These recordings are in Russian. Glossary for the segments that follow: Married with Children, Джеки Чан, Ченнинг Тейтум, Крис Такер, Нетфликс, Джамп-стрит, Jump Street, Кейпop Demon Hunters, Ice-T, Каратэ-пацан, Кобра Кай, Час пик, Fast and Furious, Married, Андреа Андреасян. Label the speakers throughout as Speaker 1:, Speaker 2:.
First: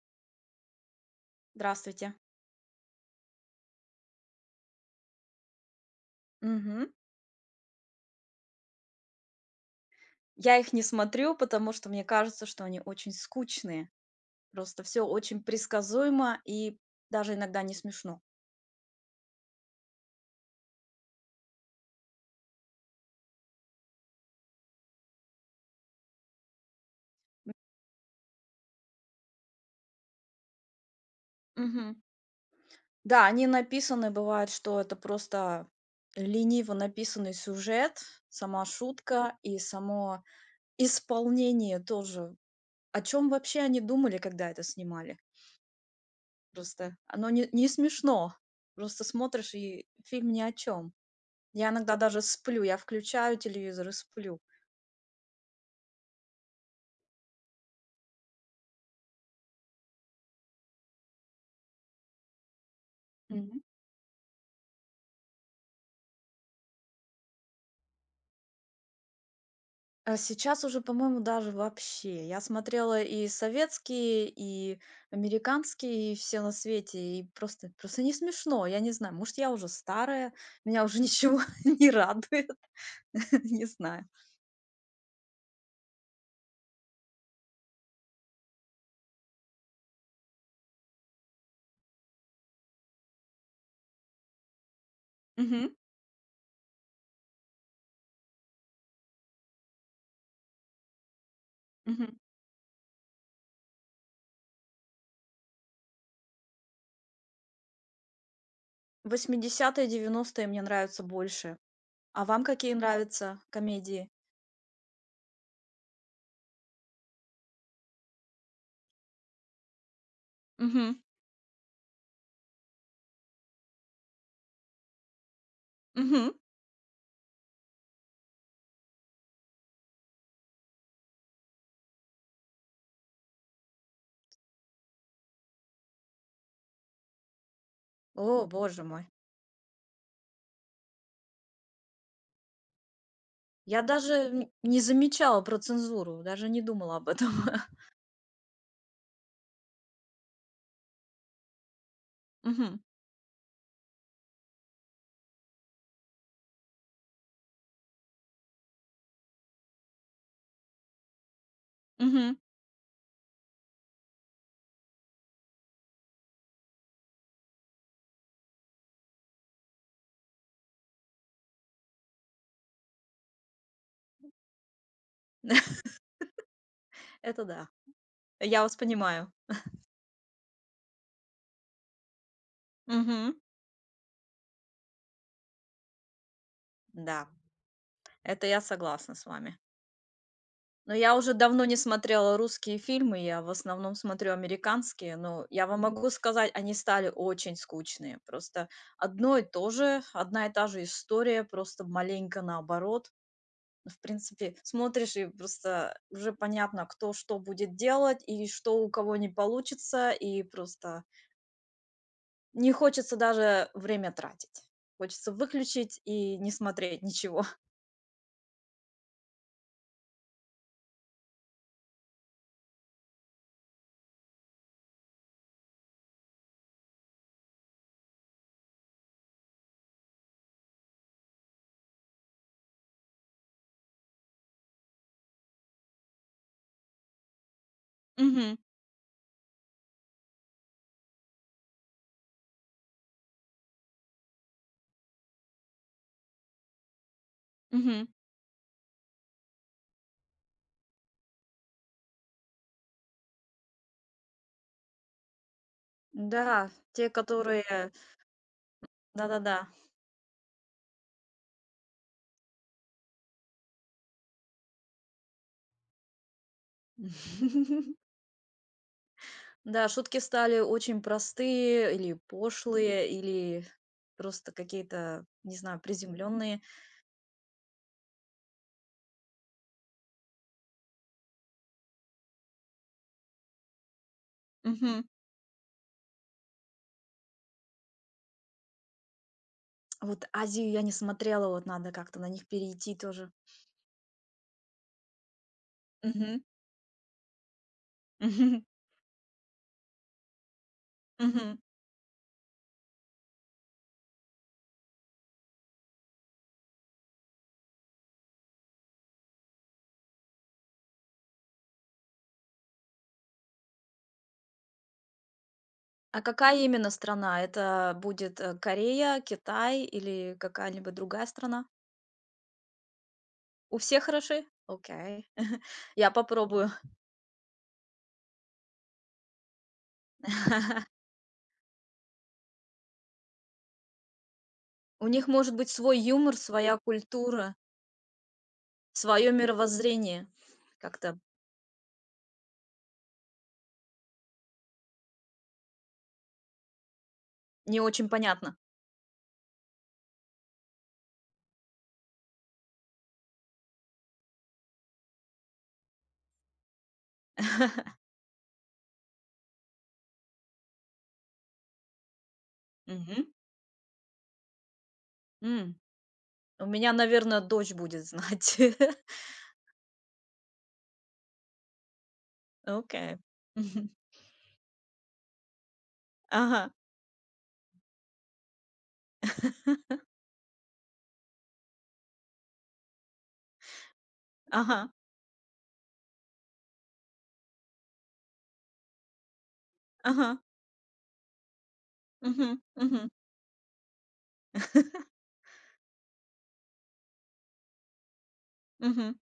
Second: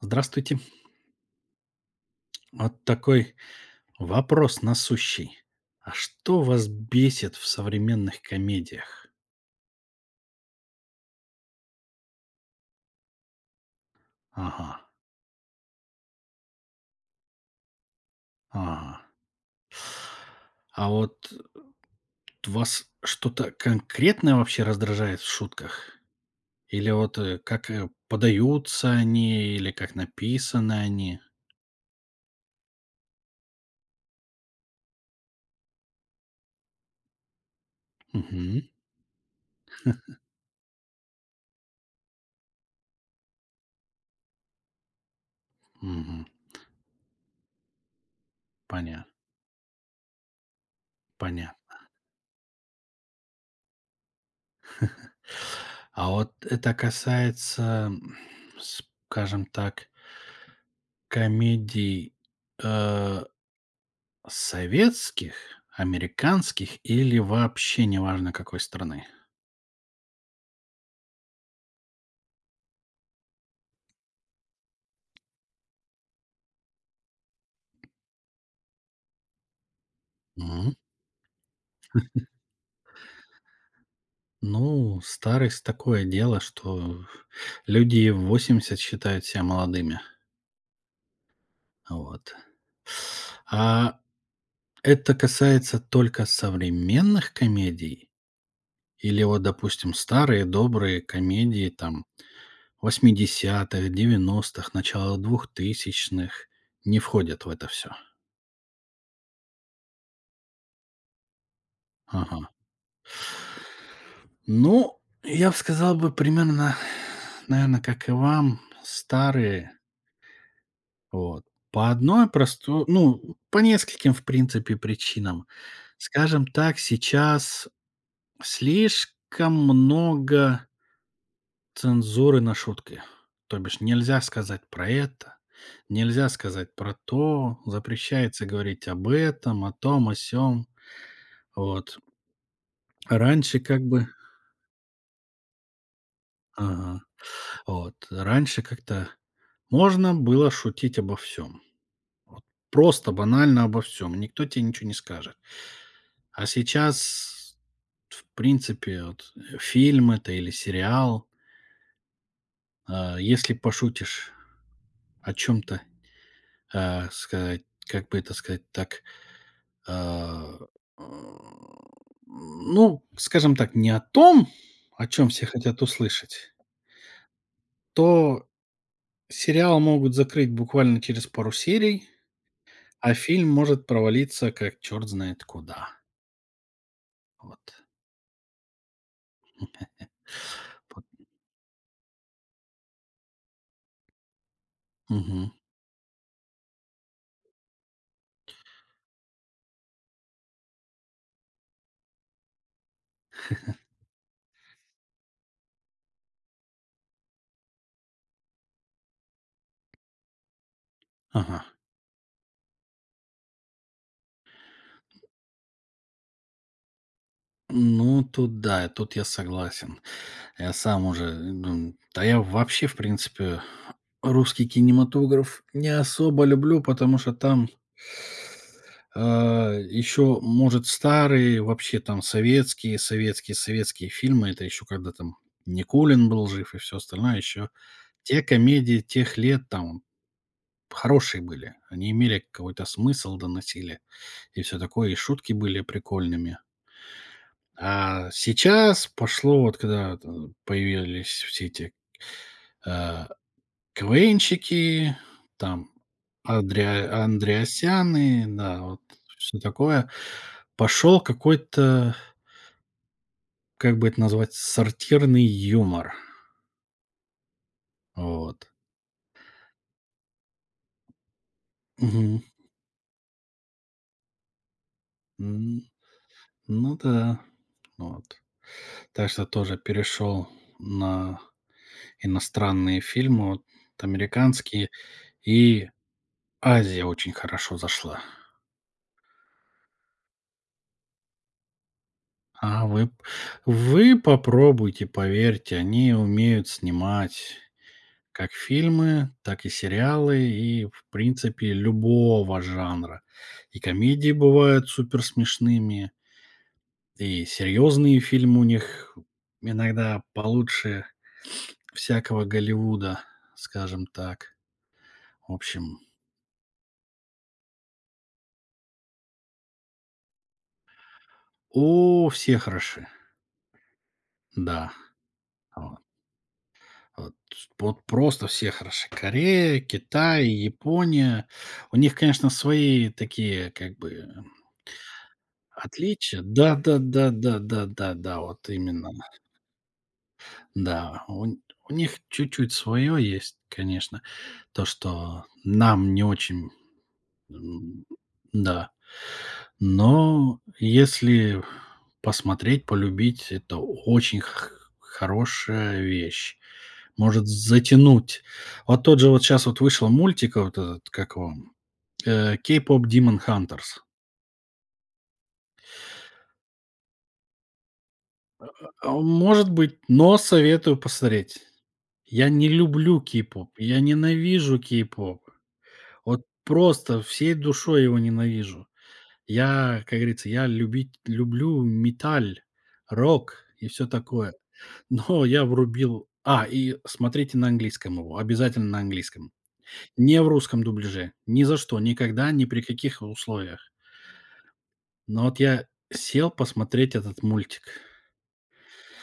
Speaker 1: Здравствуйте.
Speaker 2: Здравствуйте.
Speaker 1: Вот такой вопрос насущий. А что вас
Speaker 2: Мгм.
Speaker 1: бесит в современных комедиях?
Speaker 2: Я их не смотрю, потому что мне кажется, что они очень скучные.
Speaker 1: Ага,
Speaker 2: Просто все очень предсказуемо и даже иногда не смешно.
Speaker 1: ага. А вот вас что-то конкретное вообще раздражает в шутках? Или вот как подаются они, или как написаны они?
Speaker 2: Мгм. Да, они написаны, бывает, что это просто лениво написанный сюжет,
Speaker 1: Мгм,
Speaker 2: сама шутка и само исполнение тоже. О чем вообще они думали, когда это снимали?
Speaker 1: мгм.
Speaker 2: Просто оно не смешно.
Speaker 1: Понятно,
Speaker 2: Просто смотришь, и фильм ни о чем. Я
Speaker 1: понятно.
Speaker 2: иногда даже сплю. Я включаю телевизор и сплю.
Speaker 1: А вот это касается, скажем так, комедий, э,
Speaker 2: Мгм.
Speaker 1: советских, американских или вообще неважно какой страны?
Speaker 2: А сейчас уже, по-моему, даже вообще. Я смотрела и советские, и американские, и все на свете, и просто не смешно. Я не знаю, может, я уже старая,
Speaker 1: Мгм.
Speaker 2: меня уже ничего не радует, не знаю.
Speaker 1: Ну, старость такое дело, что люди и в 80 считают себя молодыми. Вот. А это
Speaker 2: Мгм.
Speaker 1: касается только современных комедий? Или вот, допустим, старые добрые комедии там
Speaker 2: Мгм.
Speaker 1: 80-х, 90-х, начала 2000-х не входят в это все.
Speaker 2: 80-е, мне нравятся больше. А вам
Speaker 1: Ага.
Speaker 2: какие нравятся комедии?
Speaker 1: Ну, я бы сказал бы примерно, наверное, как и вам, старые,
Speaker 2: Мгм.
Speaker 1: вот. По одной простой, ну, по нескольким, в принципе, причинам.
Speaker 2: Мгм.
Speaker 1: Скажем так, сейчас слишком много цензуры на шутки. То бишь нельзя сказать про это, нельзя сказать про то, запрещается
Speaker 2: О, боже
Speaker 1: говорить об
Speaker 2: мой.
Speaker 1: этом, о том, о сём. Вот. Раньше как
Speaker 2: Я
Speaker 1: бы.
Speaker 2: даже не замечала про цензуру, даже не думала
Speaker 1: Ага.
Speaker 2: об этом.
Speaker 1: Вот. Раньше как-то можно было шутить обо всем, вот
Speaker 2: Мгм.
Speaker 1: просто банально обо всем, никто тебе ничего не скажет. А сейчас, в принципе, вот, фильм это или сериал,
Speaker 2: Мгм.
Speaker 1: если пошутишь о чем то, сказать, как бы это сказать так, а, э, ну, скажем так, не о том, о чем все хотят услышать,
Speaker 2: Это да.
Speaker 1: то
Speaker 2: Я вас понимаю.
Speaker 1: сериал могут закрыть буквально через пару серий. А
Speaker 2: Мгм.
Speaker 1: фильм может провалиться как черт знает куда.
Speaker 2: Да,
Speaker 1: Вот.
Speaker 2: это я согласна с вами. Но
Speaker 1: Вот.
Speaker 2: я уже давно не смотрела русские фильмы, я в основном смотрю американские,
Speaker 1: Мгм.
Speaker 2: но я вам могу сказать, они стали очень скучные. Просто одно и то же, одна и та же история, просто маленько наоборот. Ну, в принципе, смотришь и просто уже понятно, кто что будет делать и что у кого не получится, и просто
Speaker 1: Ага.
Speaker 2: не хочется даже время тратить. Хочется выключить и не смотреть ничего.
Speaker 1: Ну, тут да, тут я согласен. Я сам уже, ну, да я вообще, в принципе, русский кинематограф не особо люблю, потому что там, еще, может, старые, вообще там советские фильмы. Это еще когда там Никулин был жив и все остальное. Еще те
Speaker 2: Мгм.
Speaker 1: комедии тех лет, там, хорошие были. Они имели какой-то смысл, доносили и все такое, и шутки были прикольными.
Speaker 2: Мгм.
Speaker 1: А сейчас пошло, вот когда вот, появились все эти, э, КВНщики, там
Speaker 2: Да, те, да, которые
Speaker 1: Андреасяны, да, вот всё
Speaker 2: да-да-да.
Speaker 1: такое. Пошел какой-то, как бы это назвать, сортирный юмор. Вот.
Speaker 2: Да, шутки стали очень простые или
Speaker 1: Мгм.
Speaker 2: пошлые, или просто какие-то, не знаю,
Speaker 1: М,
Speaker 2: приземленные.
Speaker 1: ну да. Вот. Так что тоже перешел на иностранные фильмы, вот американские,
Speaker 2: Мгм.
Speaker 1: и Азия очень хорошо зашла.
Speaker 2: Вот "Азию" я не смотрела, вот надо как-то на них
Speaker 1: А
Speaker 2: перейти
Speaker 1: вы
Speaker 2: тоже.
Speaker 1: вы попробуйте, поверьте, они умеют снимать как
Speaker 2: Мгм.
Speaker 1: фильмы, так и сериалы, и, в
Speaker 2: Мгм.
Speaker 1: принципе, любого жанра. И комедии бывают суперсмешными, и серьезные фильмы у них иногда получше всякого Голливуда, скажем так. В общем,
Speaker 2: А какая именно страна? Это будет, Корея, Китай или какая-либо другая страна?
Speaker 1: о, все хороши,
Speaker 2: У всех хороши?
Speaker 1: да.
Speaker 2: Окей. Я попробую.
Speaker 1: Вот вот просто все хороши: Корея, Китай, Япония. У них, конечно, свои такие как бы
Speaker 2: У них может быть свой юмор,
Speaker 1: отличия.
Speaker 2: своя культура,
Speaker 1: Да-да-да-да-да-да-да, вот именно.
Speaker 2: свое мировоззрение. Как-то
Speaker 1: Да, у них чуть-чуть свое есть, конечно, то, что нам не очень.
Speaker 2: не
Speaker 1: М,
Speaker 2: очень понятно.
Speaker 1: да. Но если посмотреть, полюбить, это очень х хорошая вещь. Может затянуть. Вот тот же вот сейчас вот вышел мультик, вот этот, как его, "Кейпop
Speaker 2: Мгм.
Speaker 1: Demon Hunters".
Speaker 2: М. У меня, наверное, дочь будет знать.
Speaker 1: А, может быть, но советую посмотреть. Я не
Speaker 2: Окей.
Speaker 1: люблю кей-поп,
Speaker 2: Мгм.
Speaker 1: я ненавижу кей-поп. Вот
Speaker 2: Ага.
Speaker 1: просто всей душой его ненавижу. Я, как говорится, я любить люблю металл, рок и все такое.
Speaker 2: Ага.
Speaker 1: Но я врубил, и смотрите на английском его, обязательно на английском.
Speaker 2: Ага.
Speaker 1: Не в русском дубляже, ни за что, никогда,
Speaker 2: Мгм.
Speaker 1: ни при
Speaker 2: Мгм.
Speaker 1: каких условиях. Но вот я сел посмотреть этот мультик.
Speaker 2: Мгм.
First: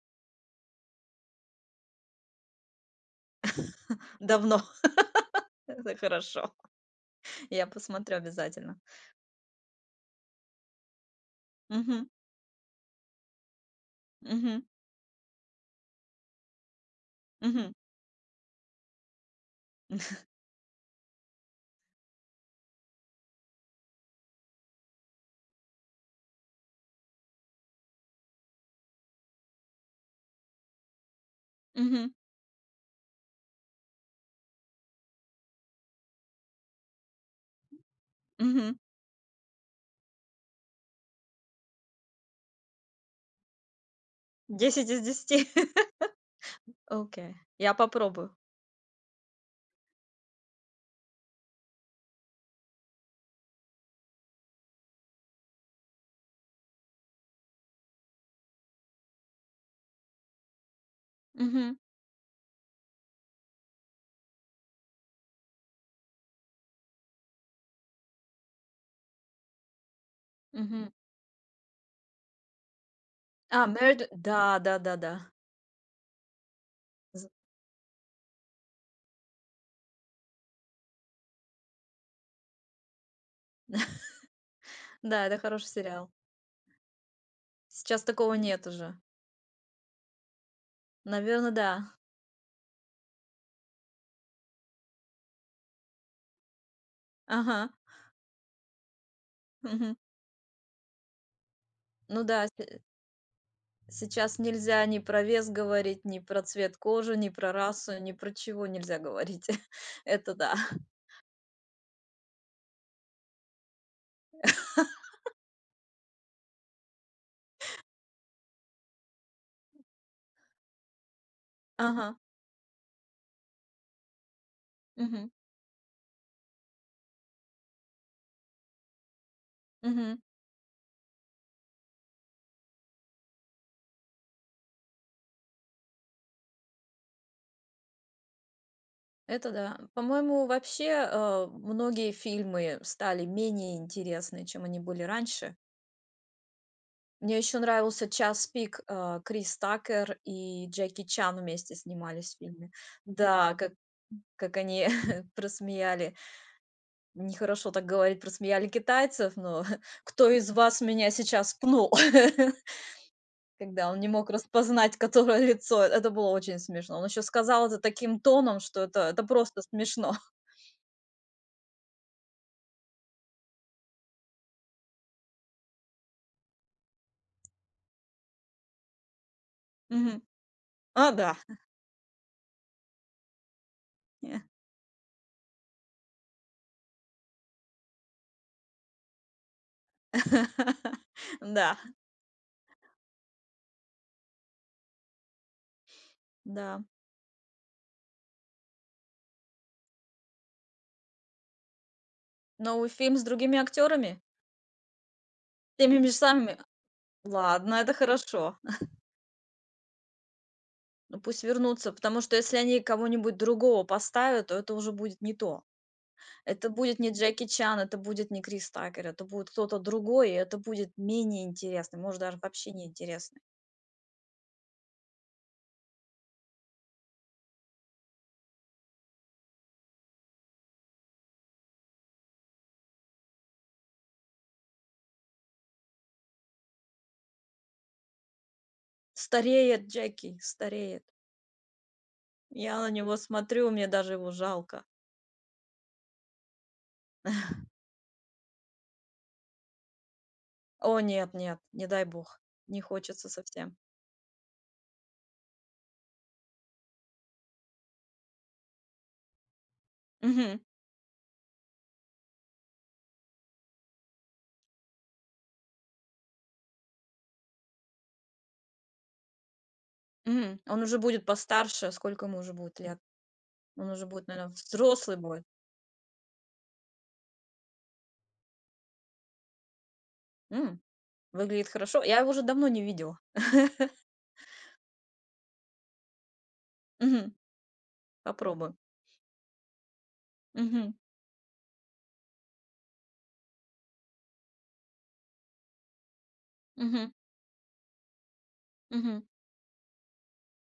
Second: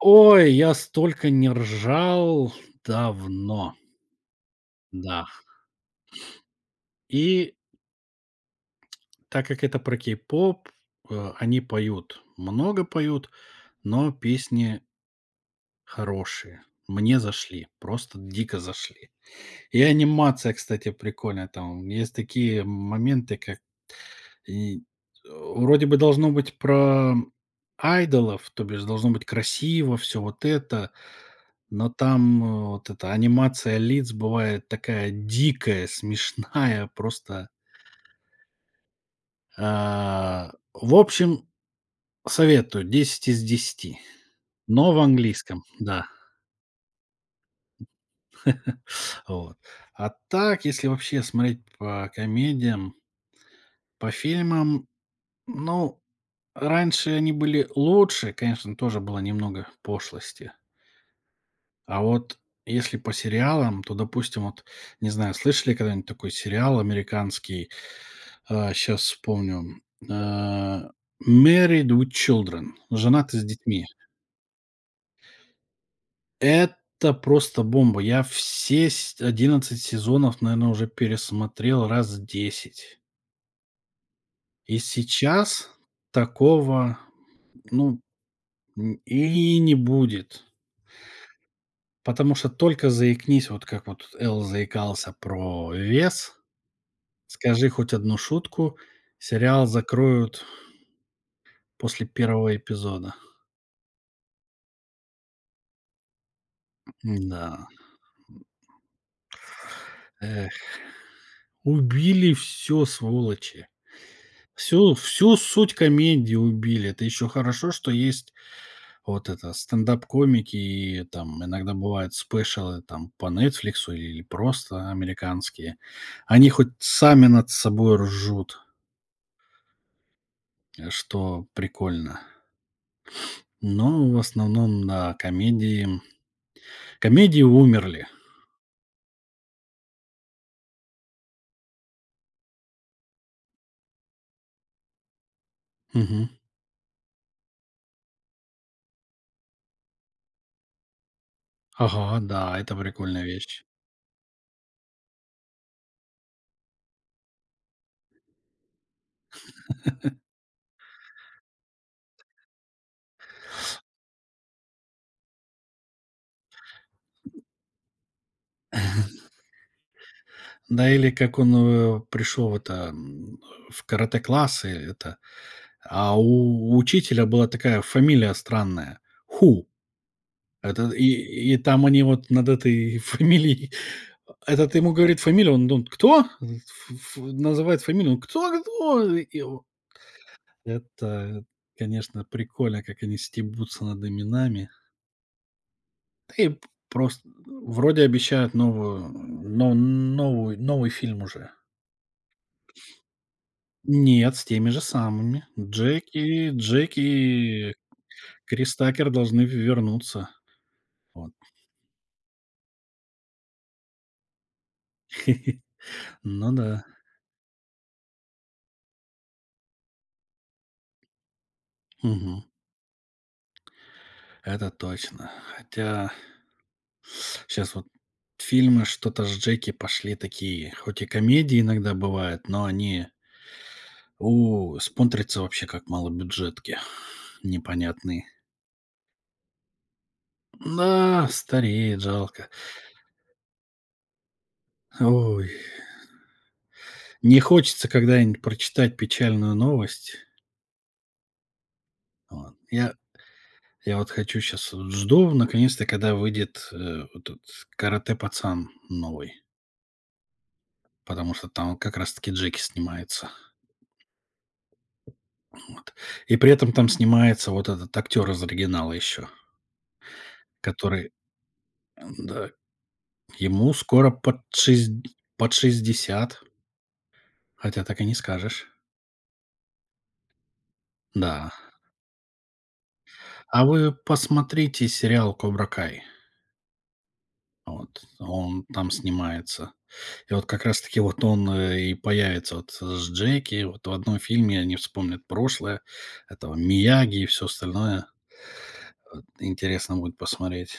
Speaker 1: Ой, я столько не ржал давно,
Speaker 2: Давно.
Speaker 1: да.
Speaker 2: Это хорошо.
Speaker 1: И
Speaker 2: Я посмотрю обязательно.
Speaker 1: так как это про кей-поп, они
Speaker 2: Мгм.
Speaker 1: поют, много поют, но
Speaker 2: Мгм.
Speaker 1: песни хорошие. Мне зашли,
Speaker 2: Мгм.
Speaker 1: просто дико зашли. И анимация, кстати, прикольная там. Есть такие моменты, как и, вроде бы должно быть про айдолов, то бишь должно быть красиво, все вот это, но
Speaker 2: Мгм.
Speaker 1: там, вот эта анимация лиц бывает такая дикая, смешная, просто,
Speaker 2: Мгм.
Speaker 1: а. В общем, советую, 10 из 10,
Speaker 2: 10
Speaker 1: но в
Speaker 2: из десяти.
Speaker 1: английском, да.
Speaker 2: Окей. Я попробую.
Speaker 1: Вот. А так, если вообще смотреть по комедиям, по фильмам, ну, раньше они были лучше, конечно, тоже было немного пошлости.
Speaker 2: Мгм.
Speaker 1: А вот если по сериалам, то, допустим, вот, не знаю, слышали когда-нибудь такой сериал американский, сейчас вспомню, а,
Speaker 2: Мгм.
Speaker 1: Married with Children, женаты с
Speaker 2: А,
Speaker 1: детьми.
Speaker 2: "Married", да, да-да-да.
Speaker 1: Это
Speaker 2: З,
Speaker 1: просто бомба. Я все 11 сезонов, наверное, уже пересмотрел раз 10. И
Speaker 2: да, это хороший
Speaker 1: сейчас
Speaker 2: сериал.
Speaker 1: такого, ну,
Speaker 2: Сейчас такого нет уже.
Speaker 1: н и не будет,
Speaker 2: Наверное, да.
Speaker 1: потому что только заикнись, вот как вот Эл заикался про вес,
Speaker 2: Ага.
Speaker 1: скажи хоть одну шутку, сериал
Speaker 2: Мгм.
Speaker 1: закроют после
Speaker 2: Ну да,
Speaker 1: первого
Speaker 2: се
Speaker 1: эпизода.
Speaker 2: сейчас нельзя ни про вес говорить, ни про цвет кожи, ни про
Speaker 1: Да,
Speaker 2: расу, ни про чего нельзя говорить. Это да.
Speaker 1: эх, убили все сволочи. Всю суть комедии убили. Это еще хорошо, что есть. Вот это стендап-комики, и там иногда бывают
Speaker 2: Ага.
Speaker 1: спешалы там по "Нетфликсу" или просто
Speaker 2: Мгм.
Speaker 1: американские. Они хоть сами над собой ржут,
Speaker 2: Мгм.
Speaker 1: что прикольно. Но в основном, да, комедии умерли.
Speaker 2: Это да. По-моему, вообще, многие фильмы стали менее интересны, чем они были раньше.
Speaker 1: Мгм.
Speaker 2: Мне еще нравился "Час пик", Крис Такер и Джеки Чан вместе
Speaker 1: Ага,
Speaker 2: снимались в
Speaker 1: да,
Speaker 2: фильме.
Speaker 1: это прикольная
Speaker 2: Да,
Speaker 1: вещь.
Speaker 2: как они просмеяли. Нехорошо так говорить, про смеяли китайцев, но кто из вас меня сейчас пнул? Когда он не мог распознать, которое лицо. Это было очень смешно. Он еще сказал это таким тоном, что это просто смешно.
Speaker 1: Да, или как он, пришел в это, в каратэ-классы это, а у учителя была такая фамилия странная — Ху.
Speaker 2: Мгм.
Speaker 1: Это
Speaker 2: А, да.
Speaker 1: и там они вот над этой фамилией,
Speaker 2: Э.
Speaker 1: этот ему говорит фамилию, он думает, "Кто?" Ф ф называет фамилию, он: "Кто? Кто?" И о это,
Speaker 2: Да,
Speaker 1: конечно, прикольно, как они стебутся над именами. Да и
Speaker 2: да.
Speaker 1: просто вроде обещают, новую но новую новый фильм уже.
Speaker 2: Новый фильм с другими актерами?
Speaker 1: Нет, с теми же самыми.
Speaker 2: Теми же
Speaker 1: Джеки, Джеки,
Speaker 2: самыми?
Speaker 1: Джек и
Speaker 2: Ладно, это хорошо.
Speaker 1: Крис Такер должны вернуться.
Speaker 2: Ну,
Speaker 1: Вот.
Speaker 2: пусть вернутся, потому что если они кого-нибудь другого поставят, то это уже будет не то.
Speaker 1: Ну
Speaker 2: Это
Speaker 1: да.
Speaker 2: будет не Джеки Чан, это будет не Крис Такер, это будет кто-то другой, и это будет менее интересный, может, даже
Speaker 1: Мгм.
Speaker 2: вообще не интересный.
Speaker 1: Это точно. Хотя сейчас вот фильмы что-то с Джеки пошли такие, хоть и комедии иногда бывают, но они, смотрятся вообще как малобюджетки непонятные.
Speaker 2: Стареет Джеки, стареет.
Speaker 1: Да, стареет, жалко.
Speaker 2: Я на него смотрю, мне даже его жалко.
Speaker 1: Ой, не хочется когда-нибудь прочитать печальную новость.
Speaker 2: О, нет, нет, не дай бог,
Speaker 1: Вот.
Speaker 2: не
Speaker 1: Я
Speaker 2: хочется совсем.
Speaker 1: я вот хочу, сейчас жду наконец-то, когда выйдет, вот этот "Каратэ-пацан" новый,
Speaker 2: Мгм,
Speaker 1: потому что там как раз таки Джеки снимается. Вот. И при этом там снимается вот этот актер из оригинала еще.
Speaker 2: мгм. Он уже
Speaker 1: Который,
Speaker 2: будет постарше, сколько ему
Speaker 1: да,
Speaker 2: уже будет лет?
Speaker 1: ему
Speaker 2: Он уже
Speaker 1: скоро
Speaker 2: будет, наверное, взрослый будет.
Speaker 1: под шестьдесят, хотя так и не скажешь.
Speaker 2: М.
Speaker 1: Да.
Speaker 2: Выглядит хорошо. Я его уже давно не видела.
Speaker 1: А вы посмотрите сериал "Кобра Кай".
Speaker 2: Мгм.
Speaker 1: Вот. Он
Speaker 2: Попробую.
Speaker 1: там снимается. И вот как раз
Speaker 2: Мгм,
Speaker 1: таки вот он, и появится вот с Джеки. Вот в одном фильме они вспомнят прошлое этого
Speaker 2: мгм,
Speaker 1: Мияги и все остальное.
Speaker 2: мгм.
Speaker 1: Вот интересно будет посмотреть.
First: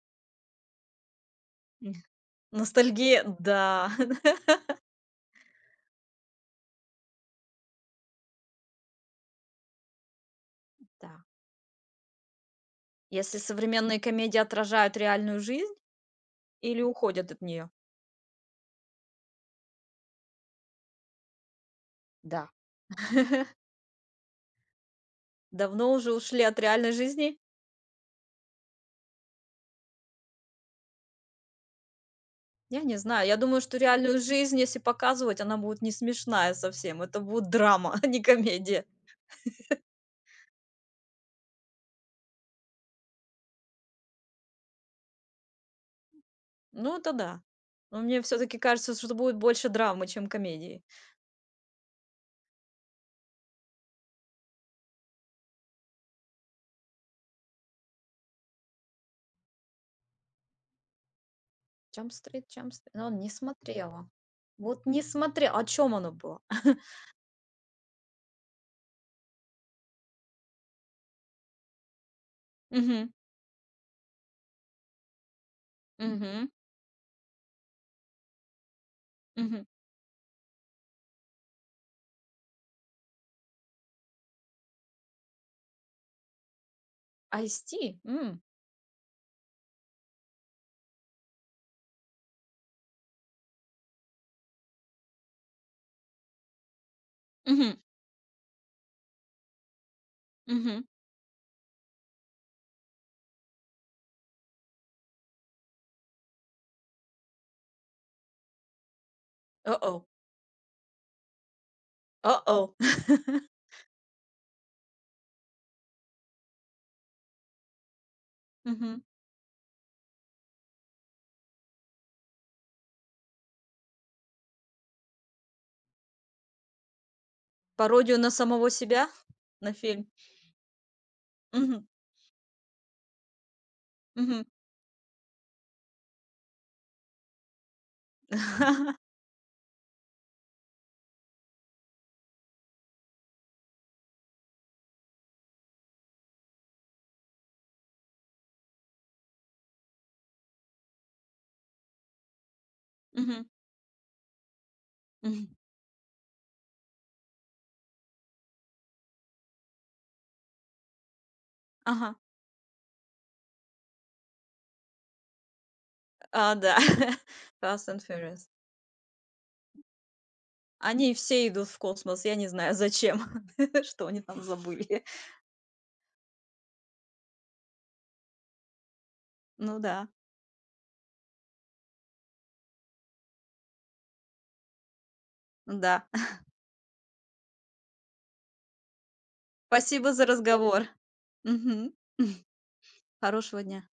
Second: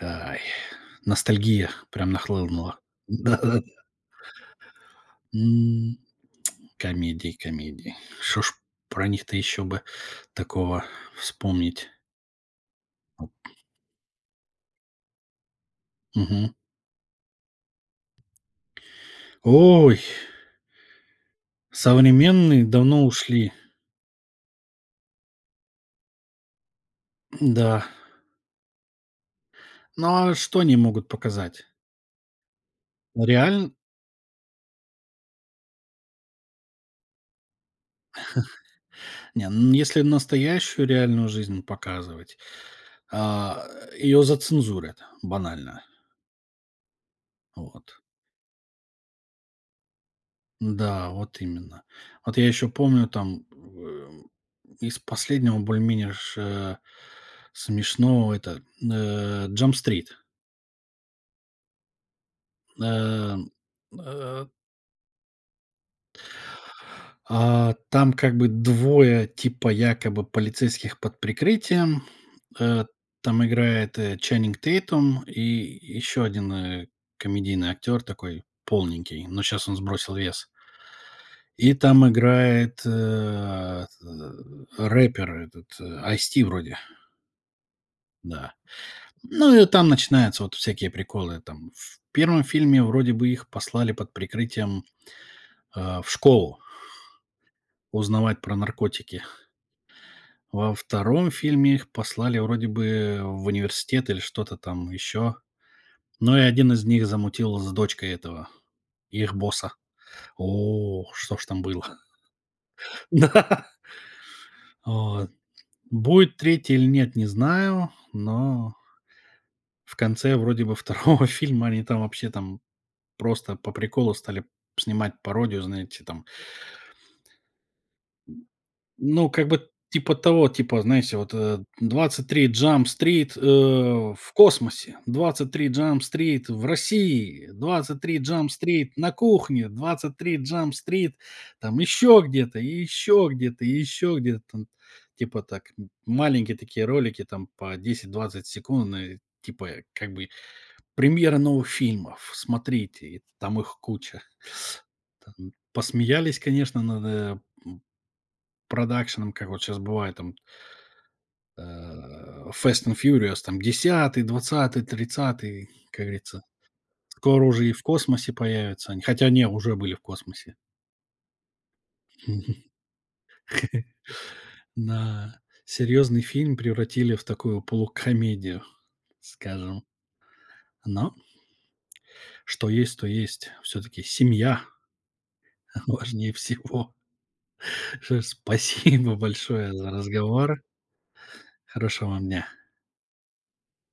Speaker 1: Ай, ностальгия
Speaker 2: М.
Speaker 1: прям нахлынула.
Speaker 2: Ностальгия,
Speaker 1: Да-да.
Speaker 2: да.
Speaker 1: М. Комедии, комедии. Что ж про них-то еще бы такого
Speaker 2: Да.
Speaker 1: вспомнить?
Speaker 2: Если современные комедии отражают реальную жизнь
Speaker 1: Мгм.
Speaker 2: или уходят от нее?
Speaker 1: Ой,
Speaker 2: Да.
Speaker 1: современные давно ушли.
Speaker 2: Давно уже ушли от реальной жизни?
Speaker 1: Да. Ну, а что они могут показать?
Speaker 2: Я не знаю. Я думаю,
Speaker 1: Реально?
Speaker 2: что реальную жизнь, если показывать, она будет не смешная совсем. Это будет драма, а не комедия.
Speaker 1: Не, ну, если настоящую реальную жизнь показывать, а, ее зацензурят банально.
Speaker 2: Ну, это да.
Speaker 1: Вот.
Speaker 2: Но мне все-таки кажется, что будет больше драмы, чем комедии.
Speaker 1: Да, вот именно. Вот я еще помню там, из последнего более-менее смешного это,
Speaker 2: Джамп-стрит, Джамп-стрит. Но не
Speaker 1: Э,
Speaker 2: смотрела.
Speaker 1: э,
Speaker 2: Вот не смотрела. О чем оно было?
Speaker 1: там как бы двое типа якобы полицейских под прикрытием. Э,
Speaker 2: Мгм,
Speaker 1: там играет, Ченнинг Тейтум и еще
Speaker 2: мгм,
Speaker 1: один комедийный актер такой полненький, но
Speaker 2: мгм.
Speaker 1: сейчас он сбросил вес. И там играет, рэпер этот, вроде,
Speaker 2: Ice-T? М,
Speaker 1: да. Ну и там начинаются вот всякие приколы. Там в первом фильме вроде бы их послали под прикрытием, в школу
Speaker 2: мгм,
Speaker 1: узнавать про наркотики. Во
Speaker 2: мгм.
Speaker 1: втором фильме их послали вроде бы в университет или что-то там еще. Но и один из них замутил с дочкой этого, их босса.
Speaker 2: О-о,
Speaker 1: О, что ж там было?
Speaker 2: о-о.
Speaker 1: Да. Вот. Будет третий или нет, не знаю, но
Speaker 2: Мгм.
Speaker 1: в конце вроде бы второго фильма они там вообще там просто по приколу стали снимать пародию, знаете, там.
Speaker 2: Пародию на самого себя?
Speaker 1: Ну, как бы
Speaker 2: На фильм?
Speaker 1: типа того, типа, знаете, вот,
Speaker 2: Мгм,
Speaker 1: 23 Jump Street, в
Speaker 2: мгм.
Speaker 1: космосе, 23 Jump Street в России, 23 Jump Street на кухне, 23 Jump Street там еще где-то, и еще где-то, и еще где-то там. Типа так, маленькие такие ролики там по 10-20 секунд, типа, как бы премьера новых фильмов, смотрите, и
Speaker 2: Мгм,
Speaker 1: там их куча.
Speaker 2: мгм.
Speaker 1: Там посмеялись, конечно, над, м, продакшеном, как вот сейчас бывает там,
Speaker 2: Ага.
Speaker 1: Fast and Furious, там 10-й, 20-й, 30-й, как говорится.
Speaker 2: А, да.
Speaker 1: Скоро уже и в
Speaker 2: Fast and
Speaker 1: космосе
Speaker 2: Furious.
Speaker 1: появятся они. Хотя не, уже были в космосе.
Speaker 2: Они все идут в космос, я не знаю зачем, что они там забыли.
Speaker 1: На серьезный фильм превратили в такую полукомедию,
Speaker 2: Ну
Speaker 1: скажем.
Speaker 2: да,
Speaker 1: Но что есть, то есть. Все-таки семья
Speaker 2: да.
Speaker 1: важнее всего. Спасибо большое за
Speaker 2: Спасибо за
Speaker 1: разговор.
Speaker 2: разговор. Мгм.
Speaker 1: Хорошего вам дня.
Speaker 2: Хорошего дня.